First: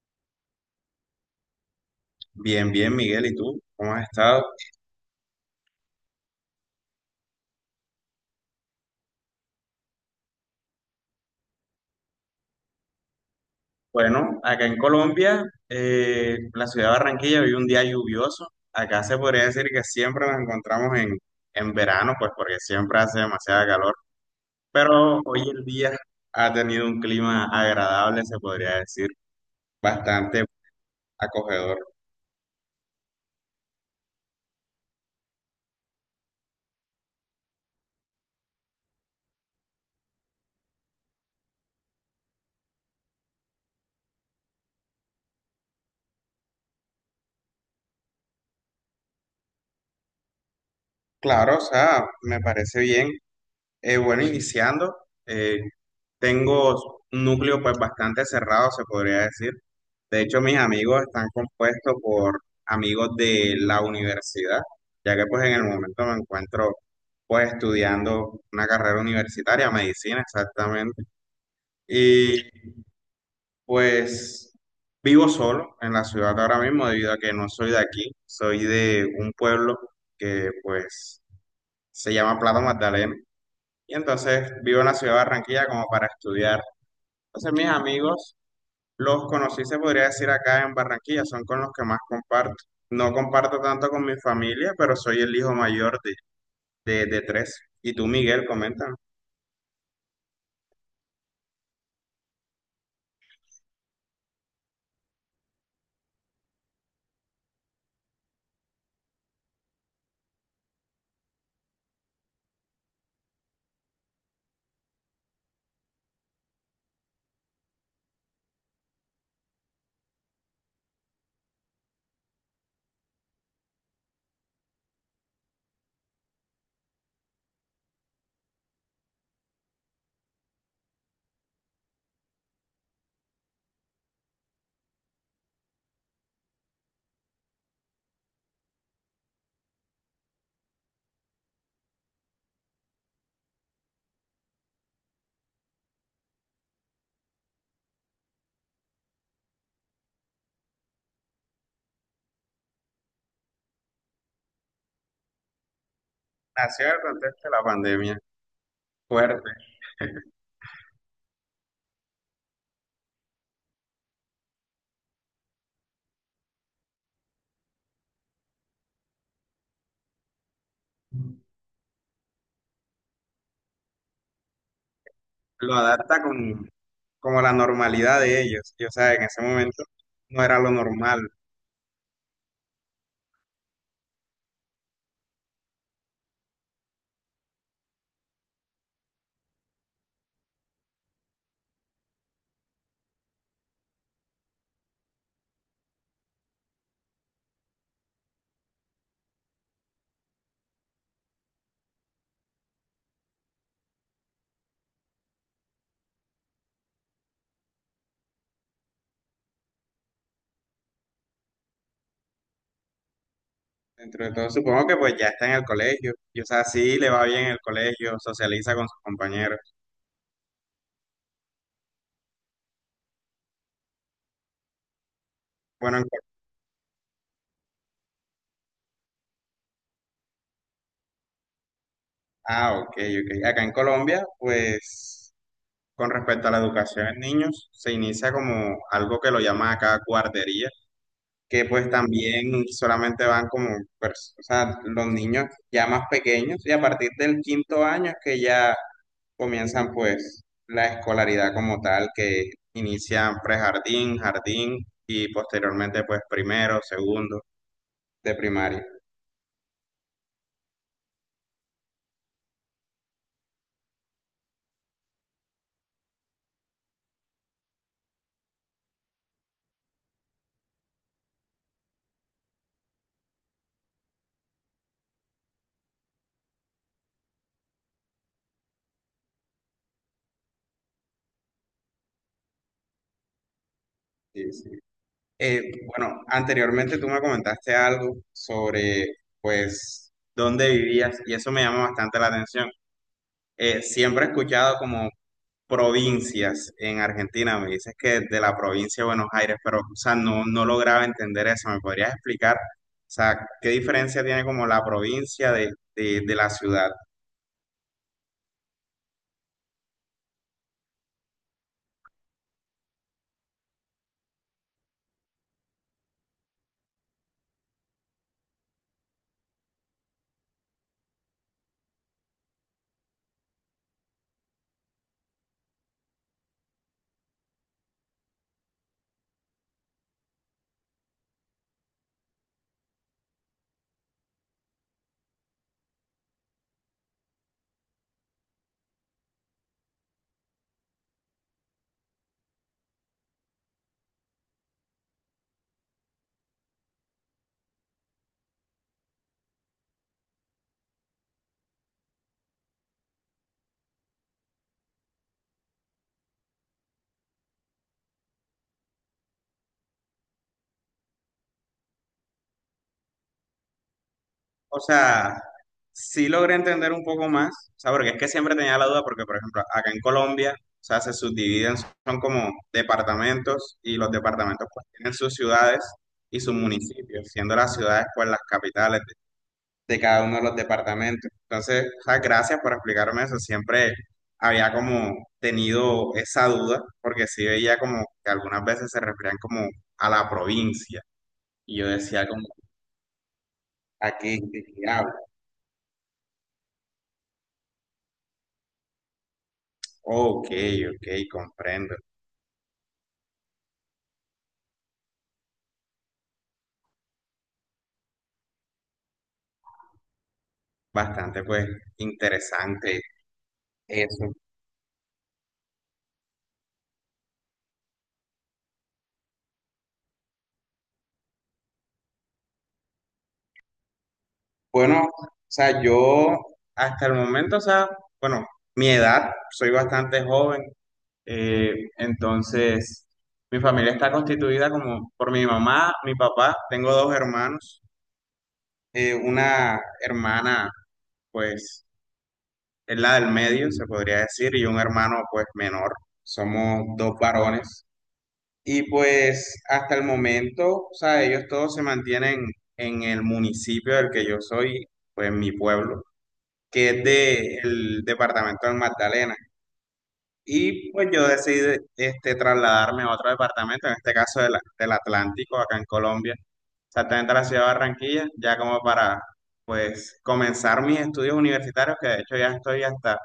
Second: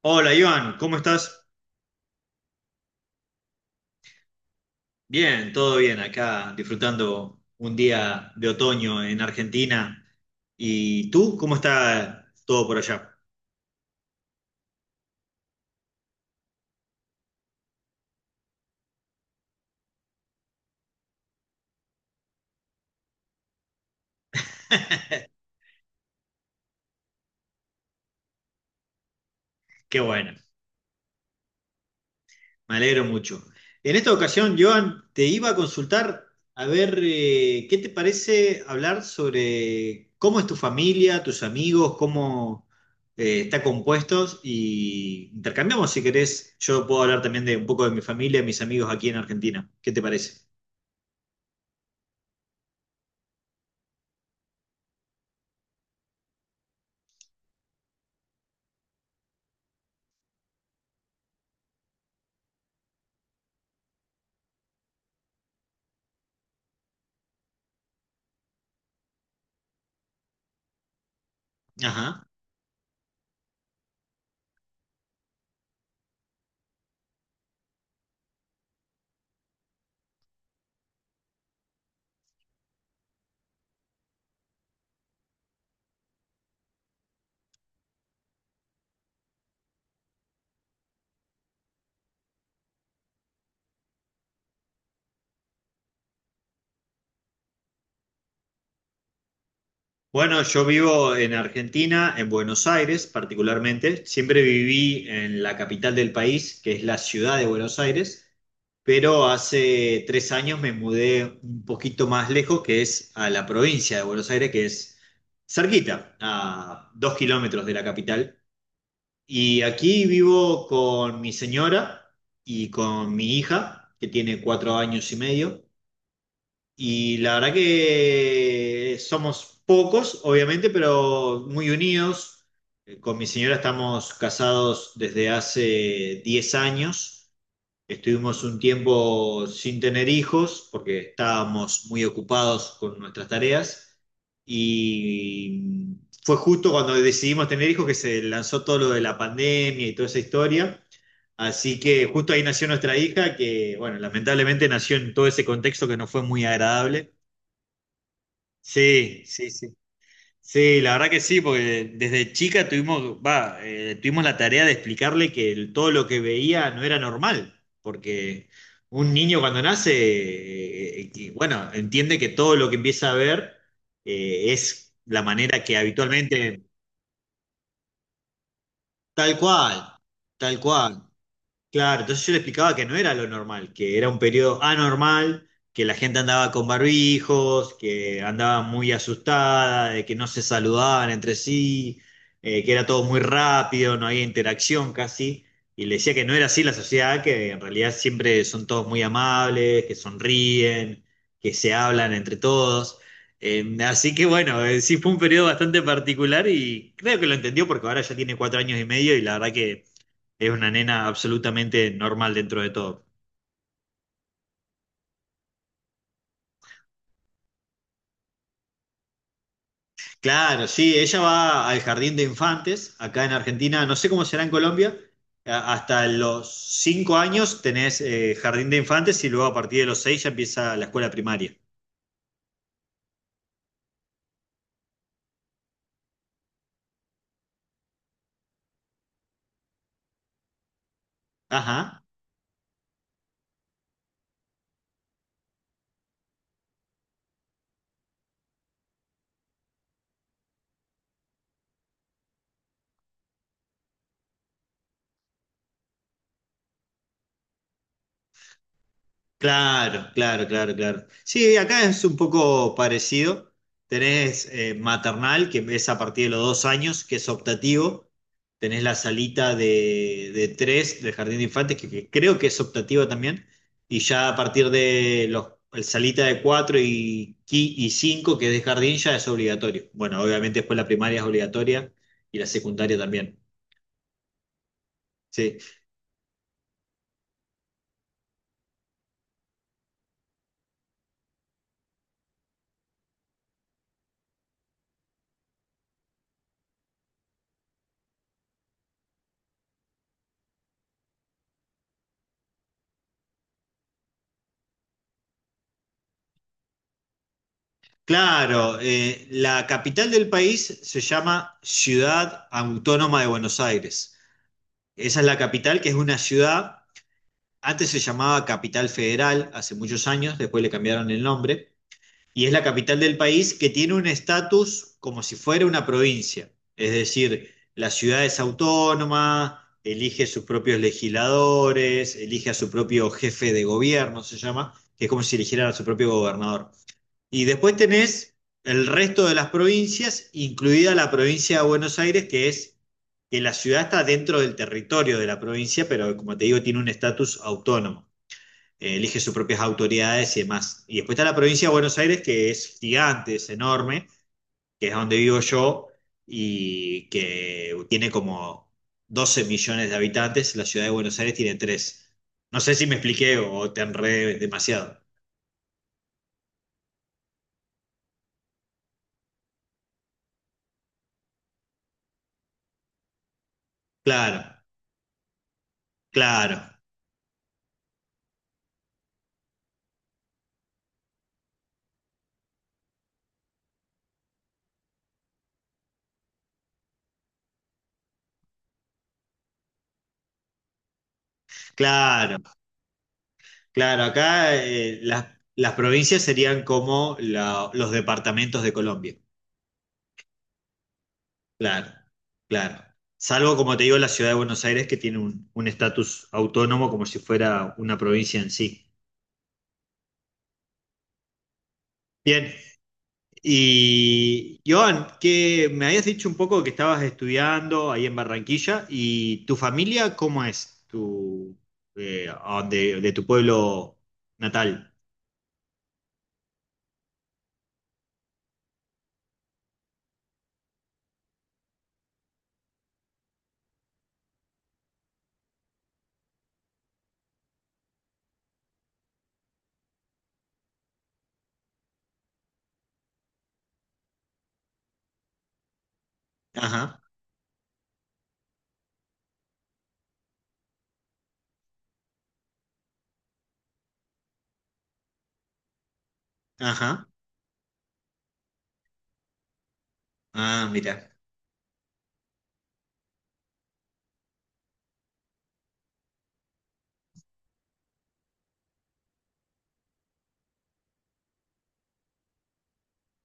Hola Iván, ¿cómo estás? Bien, bien, Miguel, ¿y tú? ¿Cómo has estado? Bien, todo bien, acá disfrutando un día de otoño en Argentina. ¿Y tú? ¿Cómo está todo por allá? Bueno, acá en Colombia, la ciudad de Barranquilla vive un día lluvioso. Acá se podría decir que siempre nos encontramos en verano, pues porque siempre hace demasiada calor. Pero hoy el día ha tenido un clima agradable, se podría decir, Qué bueno, bastante acogedor. me alegro mucho. En esta ocasión, Joan, te iba a consultar a ver qué te parece hablar sobre cómo es tu familia, tus amigos, cómo está compuestos y intercambiamos si querés. Yo puedo hablar también de un poco de mi familia, mis amigos aquí en Argentina. ¿Qué te parece? Claro, o sea, me parece bien. Bueno, iniciando, eh, tengo un núcleo pues bastante cerrado, se podría decir. De hecho, mis amigos están compuestos por amigos de la universidad, ya que pues en el momento me encuentro pues estudiando una carrera universitaria, medicina exactamente. Ajá. Y pues vivo solo en la ciudad ahora mismo debido a que no soy de aquí, soy de un pueblo que pues se llama Plata Magdalena. Y entonces vivo en la ciudad de Barranquilla como para estudiar. Entonces mis amigos los conocí, se podría decir, acá en Barranquilla, son con los que más comparto. No comparto tanto con mi familia, pero soy el hijo mayor de tres. Y tú, Miguel, coméntame. Bueno, yo vivo en Argentina, en Buenos Aires particularmente. Siempre viví en la capital del país, que es la ciudad de Buenos Aires, pero hace 3 años me mudé un poquito más lejos, que es a la provincia de Buenos Aires, que es cerquita, a 2 kilómetros de la capital. Y aquí vivo con mi señora y con mi hija, que tiene 4 años y medio. Y la verdad que somos pocos, obviamente, pero muy unidos. Con mi señora estamos casados desde hace 10 años. Estuvimos un tiempo sin tener hijos porque estábamos muy ocupados con nuestras tareas y fue justo cuando decidimos tener hijos que se lanzó todo lo de la pandemia y toda esa historia. Así que justo ahí nació nuestra hija que, bueno, lamentablemente nació en todo ese contexto que no fue muy Nació en el agradable. contexto de la pandemia, Sí, fuerte. sí, sí. Sí, la verdad que sí, porque desde chica tuvimos la tarea de explicarle que todo lo que veía no era normal, porque un niño cuando nace, que, bueno, entiende que todo lo que empieza a ver es la manera Lo que adapta habitualmente, con como la normalidad de ellos. Y, o sea, en tal ese cual, momento no era tal lo cual. normal. Claro, entonces yo le explicaba que no era lo normal, que era un periodo anormal, que la gente andaba con barbijos, que andaba muy asustada, de que no se saludaban entre sí, que era todo muy rápido, no había interacción casi. Y le decía que no era así la sociedad, que en realidad siempre son todos muy amables, que sonríen, que se hablan entre todos. Así que bueno, sí fue un periodo bastante particular y creo que lo entendió porque ahora ya tiene 4 años y medio y la verdad que es una nena absolutamente normal dentro de todo. Dentro de todo, supongo que pues ya está en el colegio. Y, o sea, sí le va bien el colegio, socializa con sus compañeros. Claro, sí, ella va al jardín de infantes, acá en Argentina, no sé cómo será en Colombia, Bueno, hasta en- los 5 años tenés jardín de infantes y luego a partir de los seis ya empieza la escuela primaria. ah, ok, ok. Acá en Colombia, pues. Con respecto a la educación en niños, se inicia como algo que lo llaman acá guardería, que pues Ajá. también solamente van como, o sea, los niños ya más pequeños, y a partir del quinto año es que ya comienzan pues la escolaridad como tal, que inician prejardín, jardín, y posteriormente pues primero, segundo de primaria. Claro, claro, claro, claro. Sí, acá es un poco parecido. Tenés maternal, que es a partir de los 2 años, que es optativo. Tenés la salita de tres del jardín de infantes, que creo que es optativo también. Y ya a partir de los el salita de cuatro y cinco, que es de jardín, ya es obligatorio. Bueno, obviamente después la primaria es obligatoria y la secundaria también. Sí, sí. Sí. Eh, bueno, anteriormente tú me comentaste algo sobre pues dónde vivías y eso me llama bastante la atención. Siempre he escuchado como provincias en Argentina, me dices que de la provincia de Buenos Aires, pero o sea, no, no lograba entender eso. ¿Me podrías explicar, o sea, qué diferencia tiene como la provincia de la ciudad? Claro, la capital del país se llama Ciudad Autónoma de Buenos Aires. Esa es la capital, que es una ciudad, antes se llamaba Capital Federal, hace muchos años, después le cambiaron el nombre, y es la capital del país que tiene un estatus como si fuera una provincia. Es decir, la ciudad es autónoma, elige sus propios legisladores, elige a su propio jefe de gobierno, se llama, que es como si eligieran a su propio gobernador. Y después tenés el resto de las provincias, incluida la provincia de Buenos Aires, que es que la ciudad está dentro del territorio de la provincia, pero como te digo, tiene un estatus autónomo. Elige sus propias autoridades y demás. Y después está la provincia de Buenos Aires, que es gigante, es enorme, que es donde vivo yo y que tiene como 12 millones de habitantes. La ciudad de Buenos Aires tiene tres. No sé si me expliqué o te enredé O demasiado. sea, sí logré entender un poco más, o sea, porque es que siempre tenía la duda, porque por ejemplo, acá en Colombia, o sea, se subdividen, son como departamentos y los Claro, departamentos pues tienen sus ciudades y sus claro, municipios, siendo las ciudades pues las capitales de cada uno de los departamentos. Entonces, o sea, gracias por explicarme eso. Siempre había como tenido esa duda, porque sí veía como que algunas veces se referían como a la provincia. Y yo decía claro. como, Claro, ¿a qué, acá de qué hablas? Las provincias serían como los departamentos de Colombia. Ok, ok, Claro, comprendo. claro. Salvo, como te digo, la ciudad de Buenos Aires, que tiene un estatus autónomo como si fuera una provincia en sí. Bastante pues Bien, interesante eso. y Joan, que me habías dicho un poco que estabas estudiando ahí en Barranquilla, ¿y tu familia cómo es? Tu, de tu pueblo natal. Bueno, o sea, yo hasta el momento, o sea, bueno, mi edad, soy bastante joven. Eh, entonces, mi familia está constituida como por mi mamá, mi papá, tengo dos hermanos, una hermana, pues, es la del medio, se podría decir, y un hermano, pues, menor. Somos Ajá, dos varones. Y pues, hasta el momento, o sea, ellos todos se mantienen en el municipio del que yo soy, pues, mi pueblo, que es ajá. del departamento del Magdalena. Ah, Y pues mira. yo decidí este, trasladarme a otro departamento, en este caso del Atlántico, acá en Colombia, exactamente a la ciudad de Barranquilla, ya como para pues comenzar mis estudios universitarios, que de hecho ya estoy hasta,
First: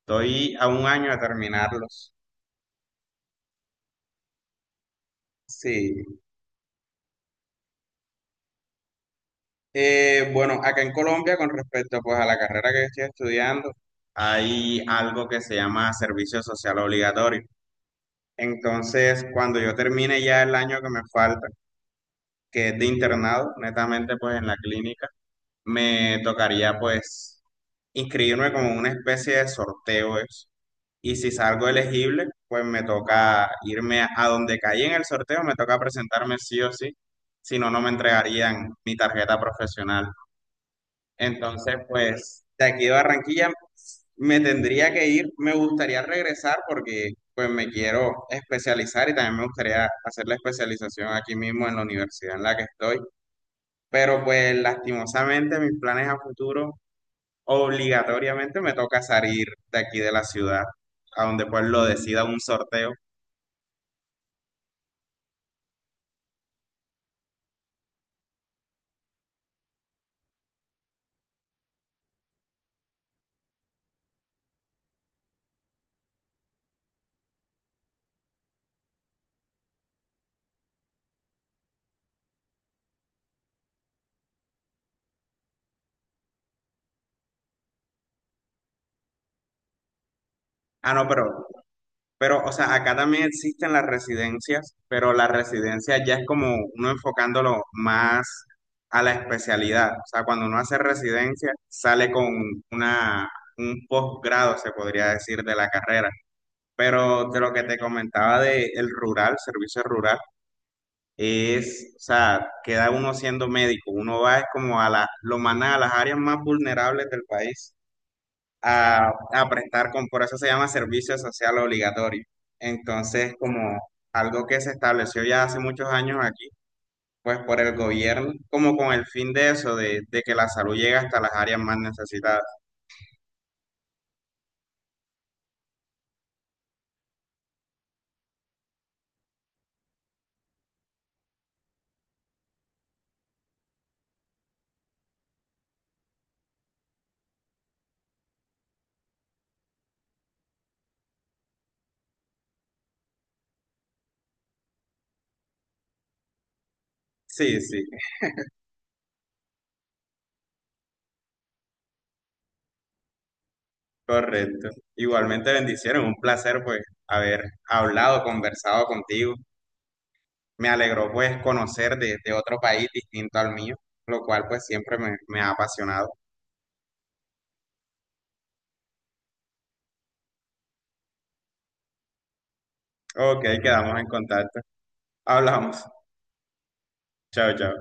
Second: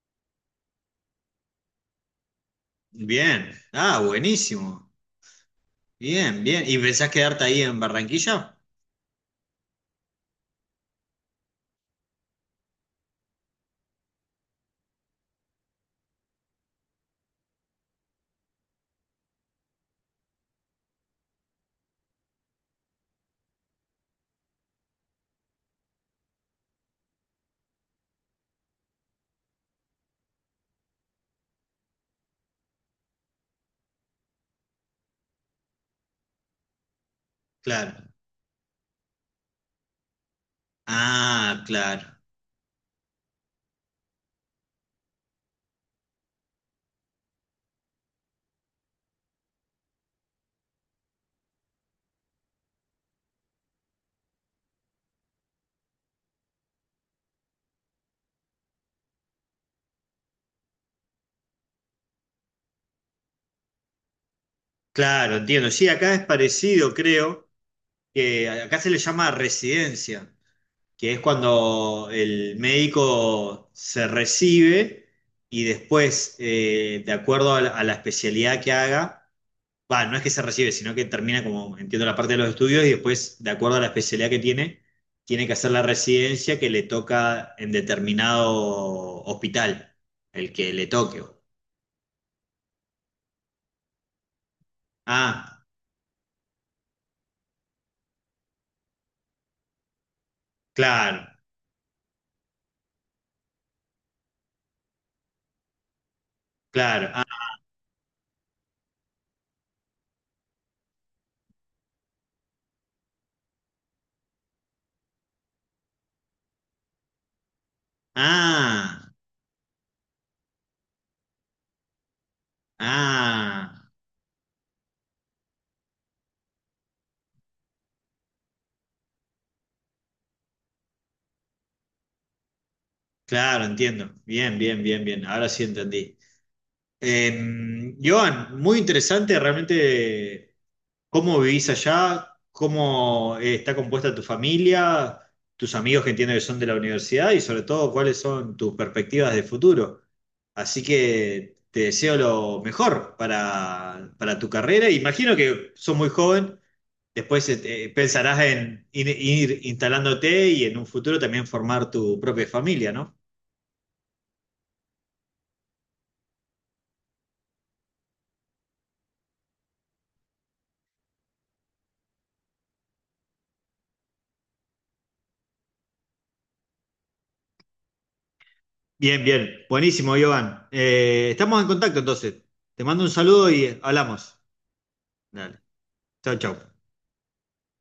estoy a un año de terminarlos. Bien, ah, buenísimo. Sí. Bien, bien. ¿Y pensás quedarte ahí en Barranquilla? Bueno, acá en Colombia, con respecto pues a la carrera que estoy estudiando, hay algo que se llama servicio social obligatorio. Entonces, cuando yo termine ya el año que me falta, que es de internado, netamente pues en la clínica, me tocaría pues inscribirme como en una especie de sorteo eso. Y si salgo elegible, pues me toca irme a donde caí en el sorteo, me toca presentarme sí o sí, si no, no me Claro. entregarían mi tarjeta profesional. Ah, Entonces, claro. pues de aquí de Barranquilla me tendría que ir, me gustaría regresar porque pues me quiero especializar y también me gustaría hacer la especialización aquí mismo en la universidad en la que estoy. Pero pues lastimosamente mis planes a futuro obligatoriamente me toca salir de aquí de la ciudad, a donde pues lo decida un sorteo. Claro, entiendo. Sí, acá es parecido, creo, que acá se le llama residencia, que es cuando el médico se recibe y después, de acuerdo a la especialidad que haga, va, no es que se recibe, sino que termina como, entiendo, la parte de los estudios y después, de acuerdo a la especialidad que tiene, tiene que hacer la residencia que le toca en determinado hospital, el que le Ah, no, toque. Pero, o sea, acá también existen las residencias, pero la Ah, residencia ya es como uno enfocándolo más a la especialidad. O sea, cuando uno hace claro, residencia, sale con una, un posgrado, se podría decir, de la carrera. claro. Ah, Pero de lo que te comentaba del rural, servicio rural, es, o sea, queda uno siendo médico, uno va es como a la, lo mandan a las áreas más vulnerables del país ah, a prestar, con, por eso se llama servicio social obligatorio. Entonces, como ah, algo que se estableció ya hace muchos años aquí, pues por el gobierno, como con el fin de eso, de que la salud llegue hasta las áreas más necesitadas. claro, entiendo. Bien, bien, bien, bien. Ahora sí entendí. Joan, muy interesante realmente cómo vivís allá, cómo está compuesta tu familia, tus amigos que entiendo que son de la universidad y sobre todo cuáles son tus perspectivas de futuro. Así que te deseo lo mejor para tu carrera. Imagino que sos muy joven, después Sí, sí, pensarás en ir instalándote y en un futuro también formar tu propia familia, ¿no? correcto. Igualmente bendiciones, un placer pues haber hablado, conversado contigo. Me alegró pues conocer de otro país distinto al mío, lo cual pues siempre me ha apasionado. Bien, bien. Buenísimo, Joan. Estamos en contacto entonces. Te mando un Ok, saludo y quedamos en hablamos. contacto. Dale. Hablamos. Chau, chau. Chao, chao.